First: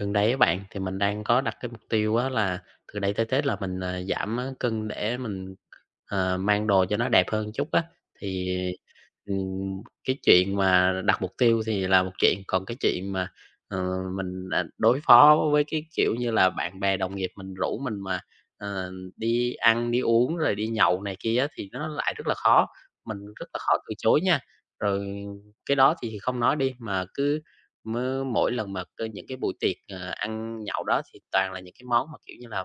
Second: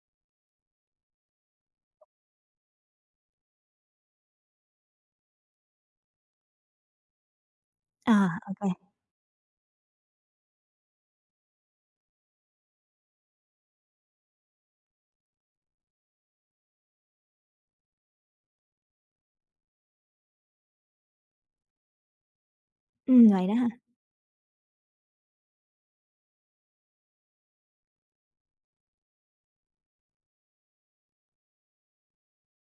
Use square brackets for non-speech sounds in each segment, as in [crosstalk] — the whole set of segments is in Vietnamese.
Gần đây các bạn, thì mình đang có đặt cái mục tiêu á là từ đây tới Tết là mình, giảm á cân để mình, mang đồ cho nó đẹp hơn chút á. Ờ, ô Thì, kê. Cái chuyện mà đặt mục tiêu thì là một chuyện, còn cái chuyện mà, ờ, mình, đối phó với cái, kiểu như là, bạn bè đồng nghiệp mình rủ mình mà, ờ, đi ăn, đi uống rồi đi nhậu này kia á thì nó lại rất là khó, mình rất Vậy đó là hả? khó từ chối nha. Rồi cái đó thì không nói đi, mà cứ mỗi lần mà những cái buổi tiệc, ăn nhậu đó thì toàn là những cái món mà, kiểu như là,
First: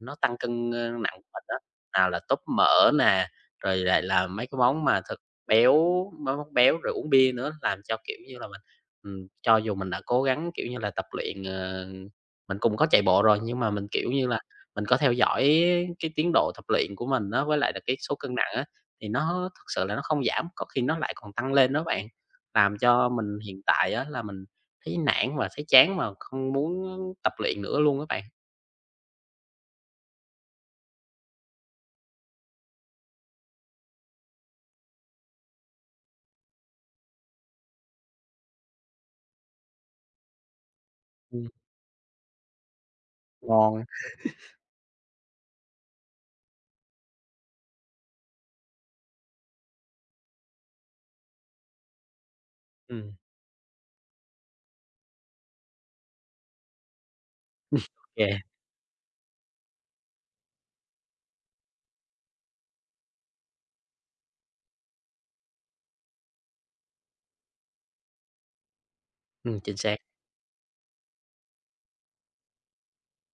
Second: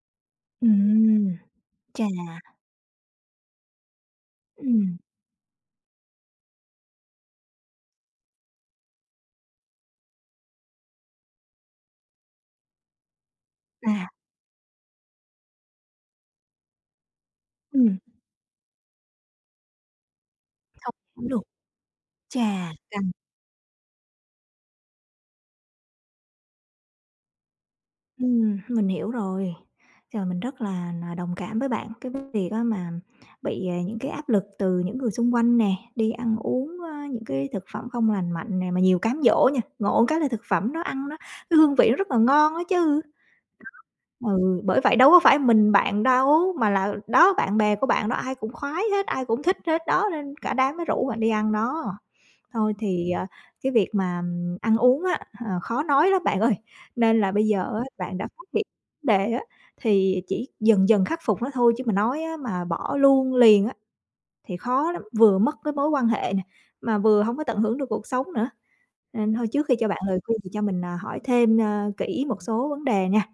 nó tăng cân, nặng của Ừm, mình đó, chà. nào là tóp mỡ nè, rồi lại là mấy cái món ừm, mà béo, mấy món béo rồi uống bia nữa, làm cho, kiểu như là, mình cho dù mình đã cố gắng, kiểu như là, tập luyện, mình cũng có chạy bộ rồi, nhưng mà mình, à, kiểu như là, mình có theo dõi cái tiến độ tập luyện của mình đó với lại là cái ừm, số cân nặng á, thì nó thực sự là nó không giảm, có khi Không nó lại hiểu còn được. tăng lên đó bạn. Chà, Làm cho căng. mình hiện tại á là mình thấy nản và thấy chán mà không muốn tập luyện nữa luôn á bạn. Mình hiểu rồi. Trời, mình rất là đồng cảm với bạn, cái việc á mà bị, những cái áp lực từ những người xung quanh nè, đi ăn uống, những cái thực phẩm không lành mạnh nè, mà nhiều cám dỗ nha, ngộ cái là thực phẩm nó ăn nó Ừm. cái hương vị nó rất là ngon á chứ. Ngon. Ừ, bởi vậy đâu có phải mình bạn đâu, mà là đó, bạn bè của bạn đó ai cũng khoái hết, ai cũng thích hết đó, nên cả đám mới rủ bạn đi ăn đó. Thôi thì, Ừm, cái việc mà, ăn uống á, khó nói lắm bạn ơi, [laughs] nên là bây giờ á, bạn đã yeah, phát hiện vấn đề á, thì chỉ dần dần khắc phục nó thôi chứ mà nói á, mà bỏ luôn liền á, thì khó lắm, vừa mất cái mối quan hệ nè, mà vừa không có tận hưởng được cuộc sống nữa. Nên thôi trước khi chính cho xác. bạn lời khuyên thì cho mình, hỏi thêm, kỹ một số vấn đề nha.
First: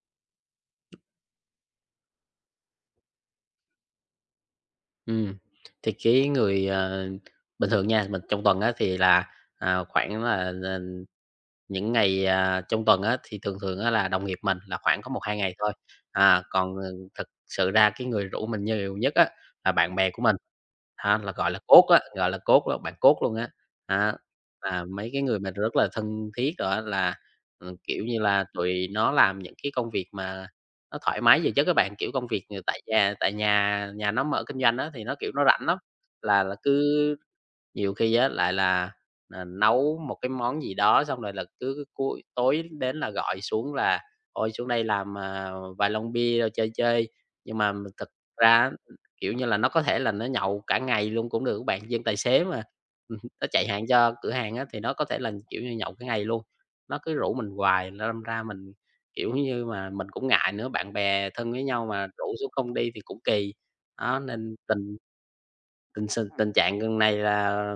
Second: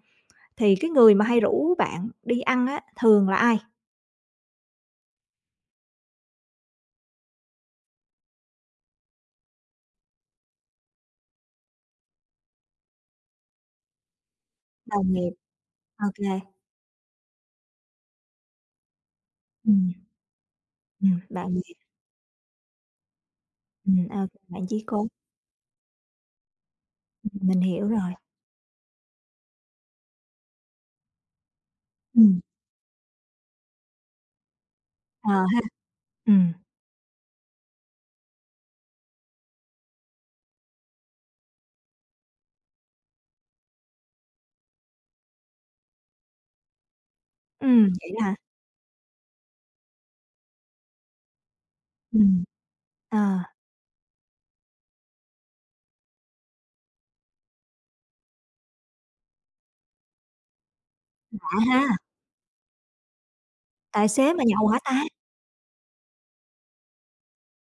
Thì cái người mà hay rủ bạn đi ăn á, thường là ai? Ừm, thì cái người, bình thường nha, mình trong tuần á thì là, à, khoảng là những ngày, trong tuần á thì thường thường á là đồng nghiệp mình là khoảng có Đồng một nghiệp, hai ngày thôi. ô kê. À, còn, thực sự ra cái người rủ mình nhiều nhất á là Ừm, bạn bè của mình, ha, là gọi bạn là bè. cốt á, gọi là cốt là bạn cốt luôn á. Ừm, Á, ô kê, bạn chí là cố. mấy cái người mình rất là thân thiết rồi á là, Ừm, mình ừ, hiểu kiểu rồi. như là, tụi nó làm những cái công việc mà nó thoải mái về chứ các bạn, kiểu, công Ừm, việc, người tại nhà nhà nó mở kinh doanh đó thì nó, kiểu, ờ nó ha. rảnh lắm, là Ừm, là cứ nhiều khi á lại là, nấu một cái món gì đó xong rồi là cứ cuối tối đến là gọi xuống là "Ôi, xuống đây làm, vài lon bia rồi chơi chơi." Nhưng mà thực vậy đó hả? ra kiểu như là, nó có thể là nó nhậu cả ngày luôn cũng được các bạn, dân tài xế Ừm, mà, ờ, [laughs] nó chạy hàng cho cửa hàng á, thì nó có thể là, kiểu như, nhậu cả ngày luôn, nó cứ rủ mình hoài, nó đâm ra mình kiểu như mà, mình cũng ngại nữa, bạn bè thân lạ với nhau ha, mà rủ xuống không đi thì cũng kỳ. tài Đó, xế mà nên nhậu hả tình ta? tình s tình trạng gần này là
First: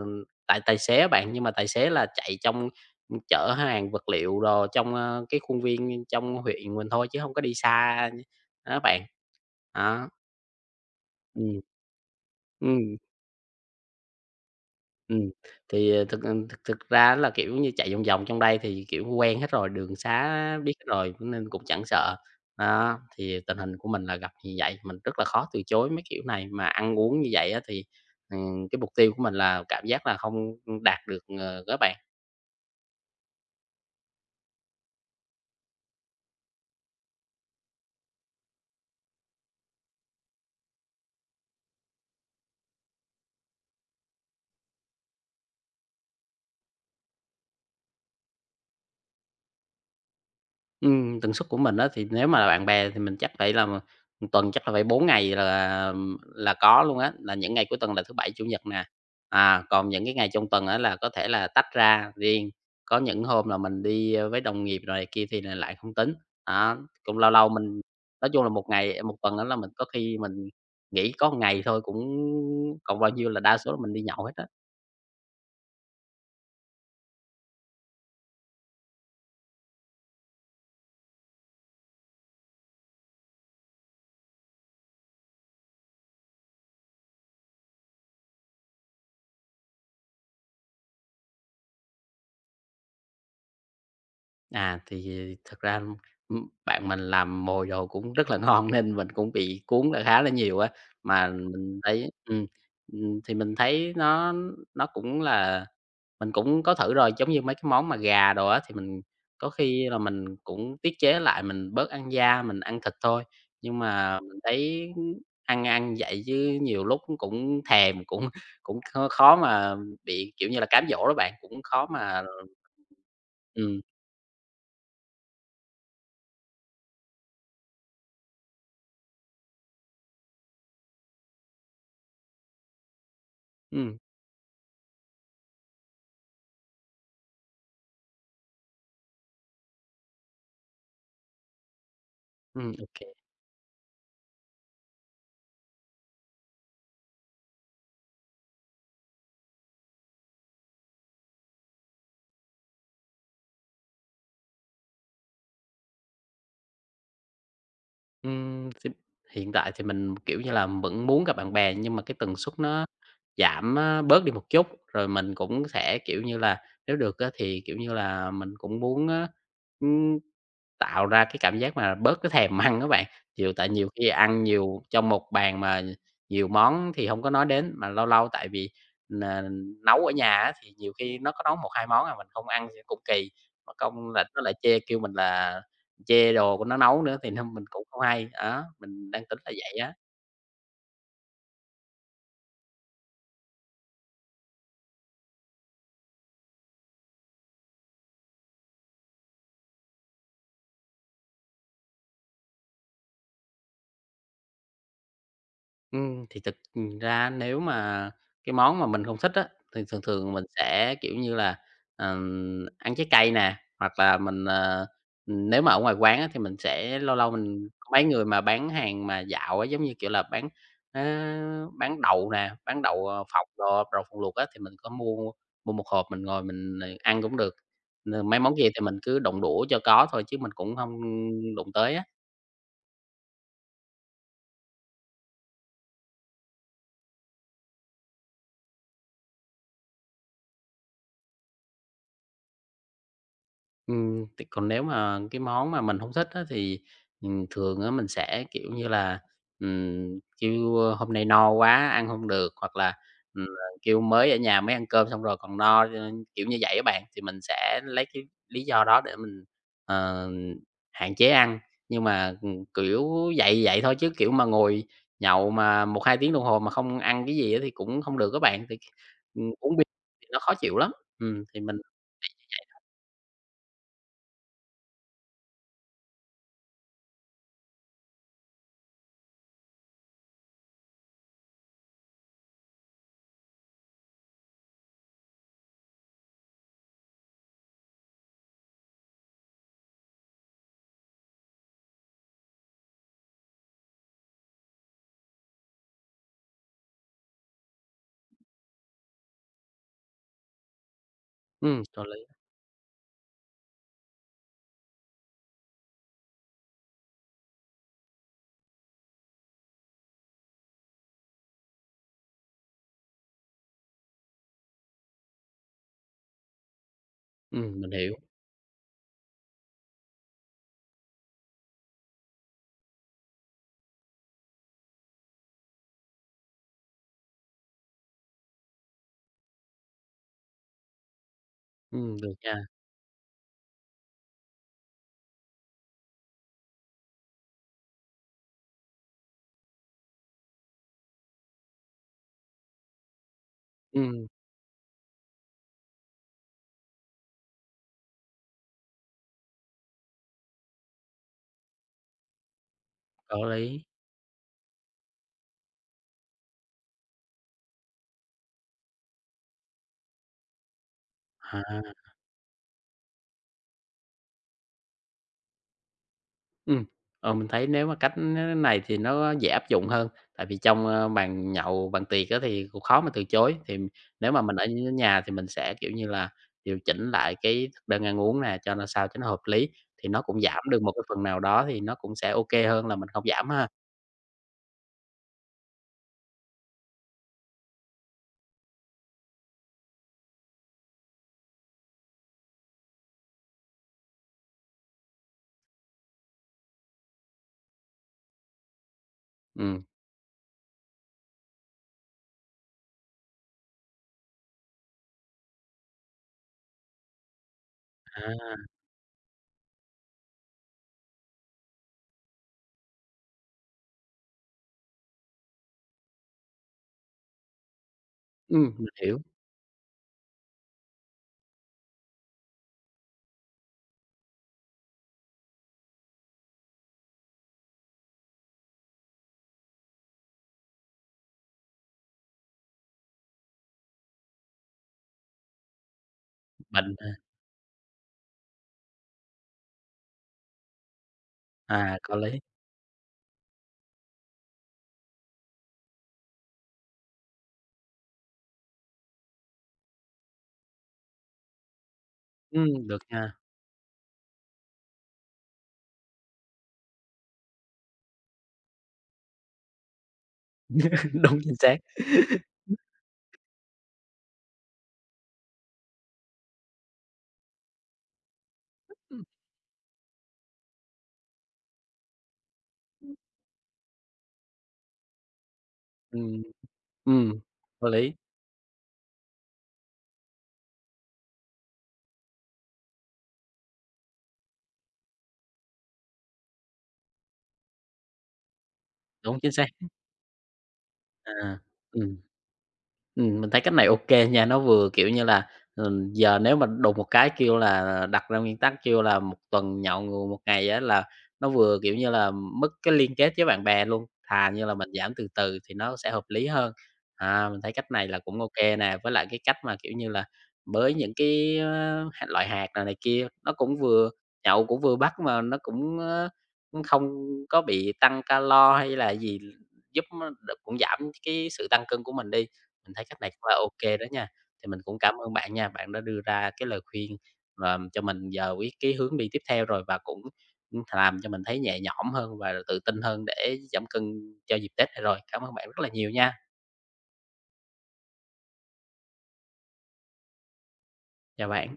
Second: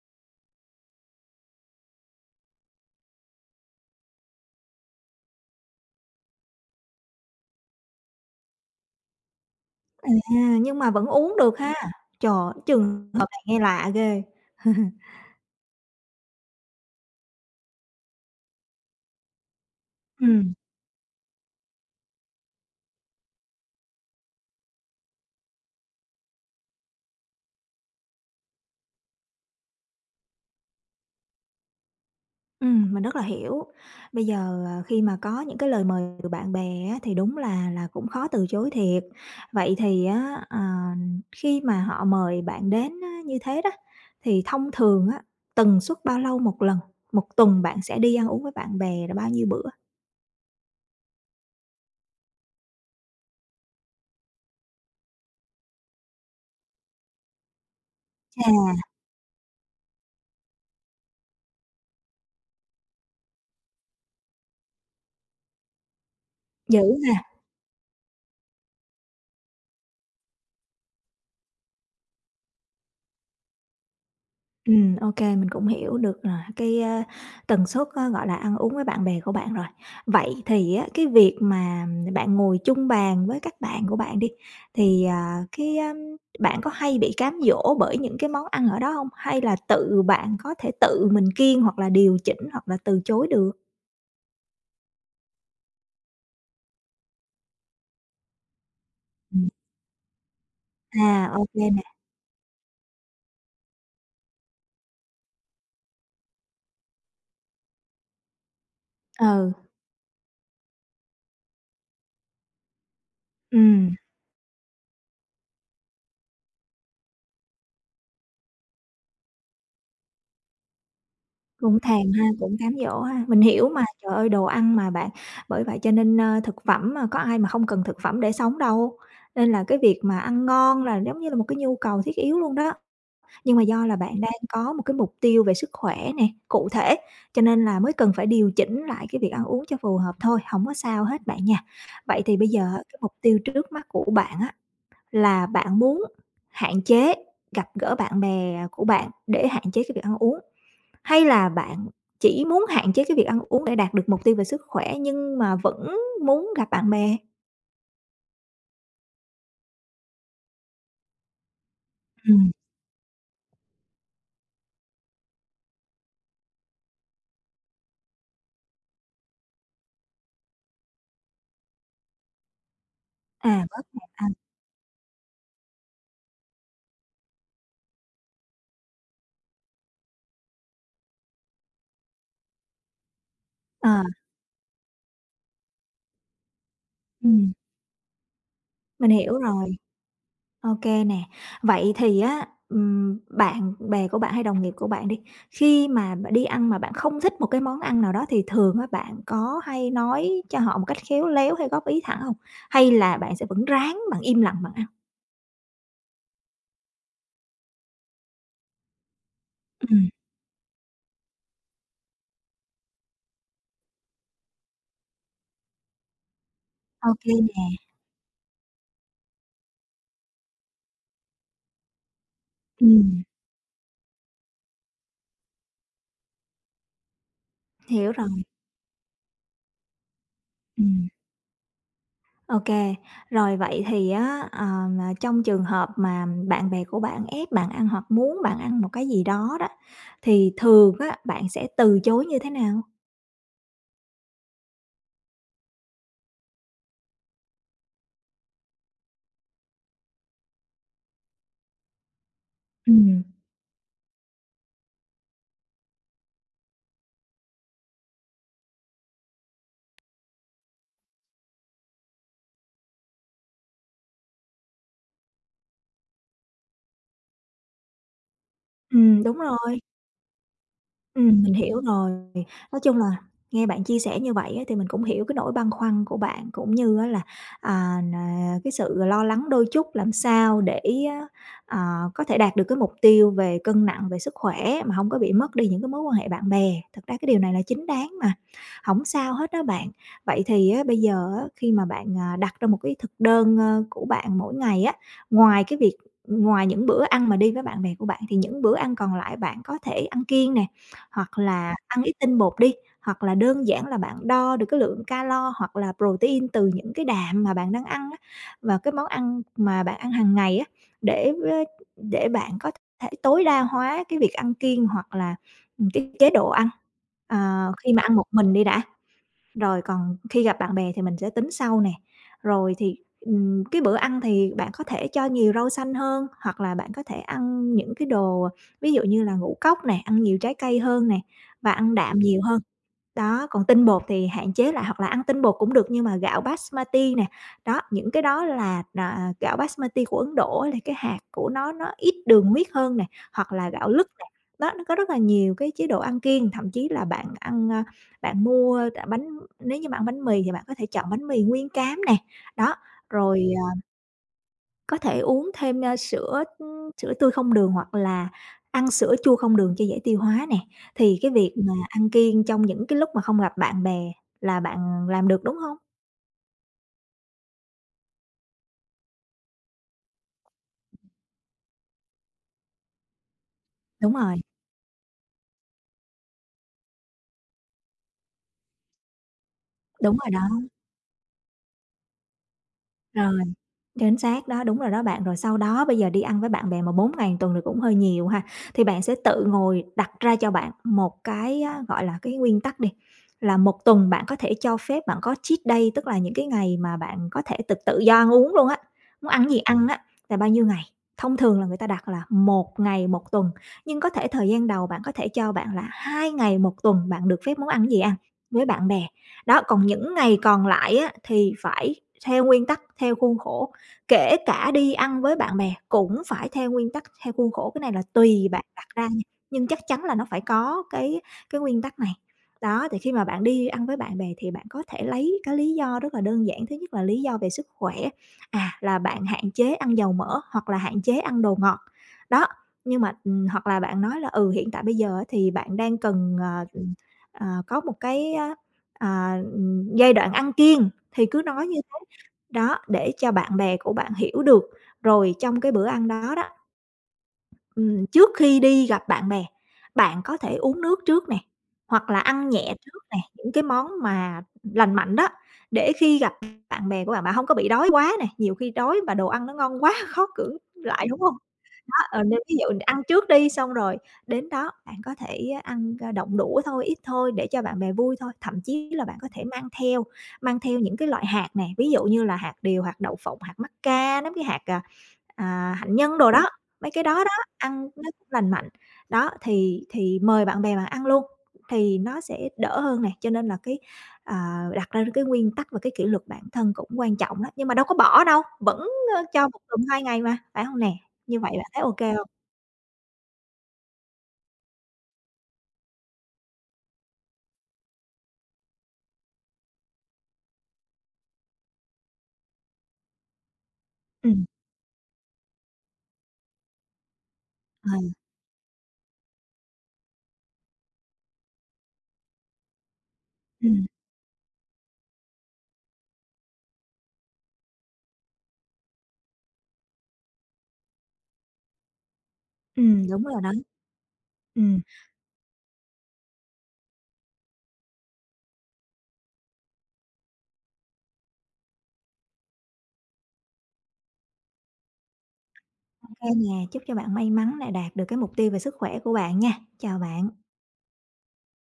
tại tài xế bạn, nhưng mà tài xế là chạy trong chở hàng vật liệu đồ trong, cái khuôn viên trong huyện mình thôi chứ không có đi xa, đó bạn. Đó. À, nhưng mà vẫn uống được Ừ, ha? Trời, ừ. trường hợp này nghe lạ ghê. [laughs] Ừm, thì, ờ, thực, thực thực ra là, kiểu như, chạy vòng vòng trong đây thì, kiểu, quen hết rồi, đường xá Ừm. biết hết rồi, cũng nên cũng chẳng sợ. Đó, thì tình hình của mình là gặp như vậy, mình rất là khó từ chối mấy kiểu này, mà ăn uống như vậy á thì, cái mục tiêu của mình là cảm giác là không, đạt được, á bạn. Mình rất là hiểu. Bây giờ, khi mà có những cái lời mời từ bạn bè á, thì đúng là cũng khó từ chối thiệt. Vậy thì á, khi mà họ mời bạn đến á, như thế đó, thì thông thường á, tần suất bao lâu một lần? Một tuần bạn sẽ đi ăn uống với bạn bè là bao nhiêu bữa? Tần suất của mình á, thì nếu mà là bạn bè thì mình chắc phải là một tuần chắc là phải 4 ngày là có luôn á, là những ngày cuối tuần là thứ Bảy, Chủ nhật Chà, nè. À, còn những cái ngày trong tuần á là có thể là tách ra riêng, có những hôm là mình đi, với đồng nghiệp rồi này kia thì là lại không tính. Đó, dữ cũng ha! lâu lâu mình nói chung là một ngày một tuần đó là mình có khi mình nghỉ có một ngày thôi cũng còn bao nhiêu là đa số là mình đi nhậu hết á. Ok mình cũng hiểu được là cái, tần suất á, gọi là, ăn uống với bạn bè của bạn rồi. Vậy thì á, cái việc mà bạn ngồi chung bàn với các bạn của bạn đi, thì, bạn có hay bị cám dỗ bởi những cái món ăn ở đó không? Hay là tự bạn có thể tự mình kiêng hoặc là điều chỉnh hoặc là từ chối được? À, thì thật ra, bạn mình làm mồi đồ cũng rất là ngon [laughs] nên mình cũng Ừm. bị cuốn là khá là nhiều á. À, Mà ok mình nè. thấy Thì mình thấy nó cũng là mình cũng có thử rồi, giống như mấy cái món mà gà đồ á, thì mình có Ừ, khi là mình cũng tiết chế lại, mình bớt ăn da, mình ăn thịt thôi. ừ, Nhưng mà mình thấy ăn ăn vậy chứ nhiều lúc cũng thèm, cũng [laughs] cũng khó mà bị, kiểu như là, cám dỗ đó bạn, cũng cũng khó thèm mà. ha, cũng cám dỗ ha. Mình hiểu ừm, mà, trời ơi, đồ ăn mà bạn, bởi vậy cho nên, thực phẩm mà có ai mà không cần thực phẩm để sống đâu, nên là cái việc mà ăn ngon là giống như là một cái nhu cầu thiết yếu luôn đó. Nhưng mà do là ừm, bạn đang có một cái mục tiêu về sức khỏe nè, cụ thể, cho nên là mới cần phải điều chỉnh lại cái việc ăn uống cho phù hợp thôi, không có sao hết bạn nha. Vậy thì bây giờ ừm. cái mục tiêu trước mắt của bạn á, là bạn muốn hạn chế gặp gỡ bạn bè của bạn để hạn chế cái việc ăn uống. Hay là bạn chỉ muốn hạn chế cái việc ăn uống để đạt được mục tiêu về sức khỏe nhưng mà vẫn muốn gặp bạn bè? Thì hiện tại thì mình, kiểu như là, vẫn muốn gặp bạn bè nhưng mà cái tần Ừm. suất nó giảm, bớt đi một chút, rồi mình cũng sẽ, kiểu như là, nếu được á thì, kiểu như là, mình cũng muốn á, ưm tạo ra cái cảm giác mà bớt cái thèm [laughs] ăn á bạn, nhiều À, tại bớt nhiều khi nạp ăn. ăn nhiều trong một bàn mà nhiều món thì hông có nói đến, mà lâu lâu tại vì n nấu ở nhà á thì nhiều khi nó có nấu một 2 món à, mình không ăn thì cũng kỳ, mất ờ, công là nó lại chê kêu mình là chê đồ của nó nấu nữa thì nên Ừm. mình cũng không hay, đó, mình Mình đang hiểu tính là vậy rồi, á. ô kê nè. Vậy thì á, bạn bè của bạn hay đồng nghiệp của bạn đi, khi mà bạn đi ăn mà bạn không thích một cái món ăn nào đó thì thường á, bạn có hay nói cho họ một cách khéo léo hay góp ý thẳng hông? Hay là bạn sẽ vẫn ráng, bạn im lặng bạn ăn? Thì thực ra nếu mà cái món mà mình không thích á, thì thường Ừm. thường mình sẽ, kiểu như là, ăn trái cây nè, hoặc là mình, nếu mà ở ngoài quán á, thì mình sẽ Ô lâu lâu kê mình nè. có mấy người mà bán hàng mà dạo á, giống như, kiểu là, á, bán đậu nè, bán đậu, Ừm. phộng đồ, đậu phộng luộc á, thì mình có mua mua một hộp mình ngồi mình, ăn cũng được. Hiểu rồi. Mấy món kia thì mình cứ đụng đũa cho có thôi chứ mình cũng không Ừm. đụng tới á. OK. Rồi vậy thì á, mà trong trường hợp mà bạn bè của bạn ép bạn ăn hoặc muốn bạn ăn một cái gì đó đó, thì thường á, bạn sẽ từ chối như thế nào? Thì còn nếu mà cái món mà mình không thích á thì, thường á mình sẽ, kiểu như là, kêu, hôm nay no quá ăn không được, hoặc là, Ừm. Kêu mới ở nhà mới ăn cơm xong rồi còn no, cho nên kiểu như vậy các bạn. Thì mình sẽ lấy cái lý do đó để mình, ờ, hạn chế ăn, nhưng mà, kiểu, vậy vậy thôi chứ, kiểu, mà ngồi nhậu mà một 2 tiếng đồng hồ mà không ăn cái gì á thì cũng không được các bạn, thì, Đúng uống rồi. bia thì nó khó chịu lắm. Mình Thì mình hiểu rồi. Nói chung là nghe bạn chia sẻ như vậy á, thì mình cũng hiểu cái nỗi băn khoăn của bạn, cũng như á là, à, n cái sự lo lắng đôi chút làm sao để á, có thể đạt được cái mục tiêu về cân nặng, về sức khỏe mà không có bị mất đi những cái mối quan hệ bạn bè. Thật ra cái điều này là chính đáng mà, không sao hết đó bạn. Vậy thì á, bây giờ á, khi mà bạn, đặt ra một cái thực đơn, của bạn mỗi ngày á, ngoài cái việc ngoài những bữa ăn mà đi với bạn bè của bạn thì những bữa ăn còn lại bạn có thể ăn kiêng nè, hoặc là ăn rồi ít lấy tinh bột đi, hoặc là đơn giản là bạn đo được cái lượng calo hoặc là protein từ những cái đạm mà bạn đang ăn á, và cái món ăn mà bạn ăn hàng ngày á, để để bạn có thể tối đa hóa cái việc ăn kiêng hoặc là, cái chế độ ăn, Mình khi mà hiểu. ăn một mình đi đã. Rồi còn khi gặp bạn bè thì mình sẽ tính sau nè. Rồi thì, cái bữa ăn thì bạn có thể cho nhiều rau xanh hơn, hoặc là bạn có thể ăn những cái đồ ví dụ như là ngũ cốc nè, ăn nhiều trái cây hơn nè, và ăn đạm Được nhiều nha. hơn. Đó, còn tinh bột thì hạn chế lại hoặc là ăn tinh bột cũng được nhưng mà gạo basmati nè, đó, những cái đó là, gạo basmati của Ấn Độ á là cái hạt của nó ít đường huyết hơn nè, hoặc là gạo lứt nè. Ừm, Đó, nó có rất là nhiều cái chế độ ăn kiêng, thậm chí là bạn ăn, bạn mua, bánh nếu như bạn ăn bánh mì thì bạn có thể chọn bánh mì nguyên cám nè, đó, có rồi lý. có thể uống thêm, sữa, sữa tươi không đường hoặc là ăn sữa chua không đường cho dễ tiêu hóa nè. Thì cái việc À, mà ăn kiêng trong những cái lúc mà không gặp bạn bè là bạn làm được, đúng không? ừm, mình thấy nếu mà cách nó này thì nó dễ áp dụng hơn, tại vì trong, bàn nhậu, bàn tiệc á thì cũng khó mà từ chối. Thì Đúng nếu mà rồi, mình ở ở nhà thì mình sẽ, kiểu như là, điều chỉnh lại cái thực đơn ăn uống nè, cho nó sao cho nó hợp lý, thì đúng nó rồi cũng đó, giảm được một cái phần nào đó thì nó cũng sẽ ô kê hơn là mình không rồi. giảm ha. Chính xác đó, đúng rồi đó bạn. Rồi sau đó bây giờ đi ăn với bạn bè mà 4 ngày một tuần thì cũng hơi nhiều ha. Thì bạn sẽ tự ngồi đặt ra cho bạn một cái á, gọi là, cái nguyên tắc đi, là một tuần bạn có thể cho phép bạn có cheat day, tức là những cái ngày mà bạn có thể tự tự do ăn uống luôn á, muốn ăn gì Ừm, ăn á, là bao nhiêu ngày. Thông thường là người ta đặt là một ngày một tuần, nhưng có thể thời gian đầu bạn có thể cho bạn là 2 ngày một tuần bạn được phép muốn ăn gì ăn à, với bạn bè. Đó, còn những ngày còn lại á, thì phải theo nguyên tắc, theo khuôn khổ. Kể cả đi ăn với bạn bè cũng phải theo nguyên tắc, theo khuôn khổ, cái này là tùy bạn mình đặt ra hiểu, nha, nhưng chắc chắn là nó phải có cái nguyên tắc này. Đó, thì khi mà bạn đi ăn với bạn bè thì bạn có thể lấy cái lý do rất là đơn giản, thứ nhất là lý do về sức khỏe, là bạn hạn chế ăn dầu mỡ hoặc là hạn chế ăn đồ ngọt. Đó, nhưng mà, hoặc là bạn nói là, ừ, hiện tại bây giờ á thì bạn đang cần, mình, có một cái, giai đoạn ăn kiêng thì cứ nói như thế. có lý. Đó, để cho bạn bè của bạn hiểu được. Rồi trong cái bữa ăn đó đó, trước khi đi gặp bạn bè, bạn có thể uống nước trước nè, hoặc là ăn nhẹ Được trước nè, nha. những cái món mà lành mạnh đó, để khi gặp bạn bè của bạn, bạn không có bị đói quá nè, nhiều khi đói mà đồ ăn nó ngon quá [laughs] khó cưỡng lại, [laughs] đúng không? Đúng, chính xác. Đó, nên [laughs] ví dụ ăn trước đi, xong rồi đến đó bạn có thể ăn, động đũa thôi, ít thôi để cho bạn bè vui thôi. Thậm chí là bạn có thể mang theo những cái loại hạt nè, ví dụ như là hạt điều, hạt đậu phộng, hạt mắc ca, mấy cái hạt, hạnh nhân đồ Ừm, đó, mấy cái đó đó, ừm, có ăn nó lý. cũng lành mạnh. Đó, thì mời bạn bè bạn ăn luôn, thì nó sẽ đỡ hơn nè, cho nên là cái, đặt ra cái nguyên tắc và cái kỷ luật bản thân cũng quan trọng đó, nhưng mà đâu có bỏ đâu, vẫn, Đúng, cho chính một xác. tuần 2 ngày mà, phải hông nè? Như vậy À, bạn thấy ô kê ừ hông? Mình thấy cách này ok nha, nó vừa, kiểu như là, giờ nếu mà đùng một cái kêu là đặt ra nguyên tắc kêu là một tuần nhậu một ngày á là nó vừa, kiểu như là, mất cái liên kết với bạn bè luôn, Ừm. thà như là mình giảm từ từ thì nó sẽ hợp lý hơn. À, mình thấy cách Ờ. này là cũng ok nè, với lại cái cách mà, kiểu như là, với những cái, hạt loại hạt này này kia, nó cũng Ừm. vừa nhậu cũng vừa bắt mà nó cũng, cũng không có bị tăng calo hay là gì, giúp nó cũng giảm cái sự tăng cân của mình đi. Mình thấy Ừm, cách đúng này rồi cũng đó. là ok đó nha. Thì mình Ừm, cũng cảm ơn bạn nha, bạn đã đưa ra cái lời khuyên, làm cho mình giờ biết cái hướng đi tiếp theo rồi và cũng, cũng làm cho mình thấy nhẹ nhõm hơn và tự tin hơn để giảm cân cho dịp Tết này rồi. Cảm ơn bạn rất là nhiều ô kê nha. nè, chúc cho bạn may mắn nè, đạt được cái mục tiêu về sức khỏe của bạn nha. Chào bạn. Chào bạn.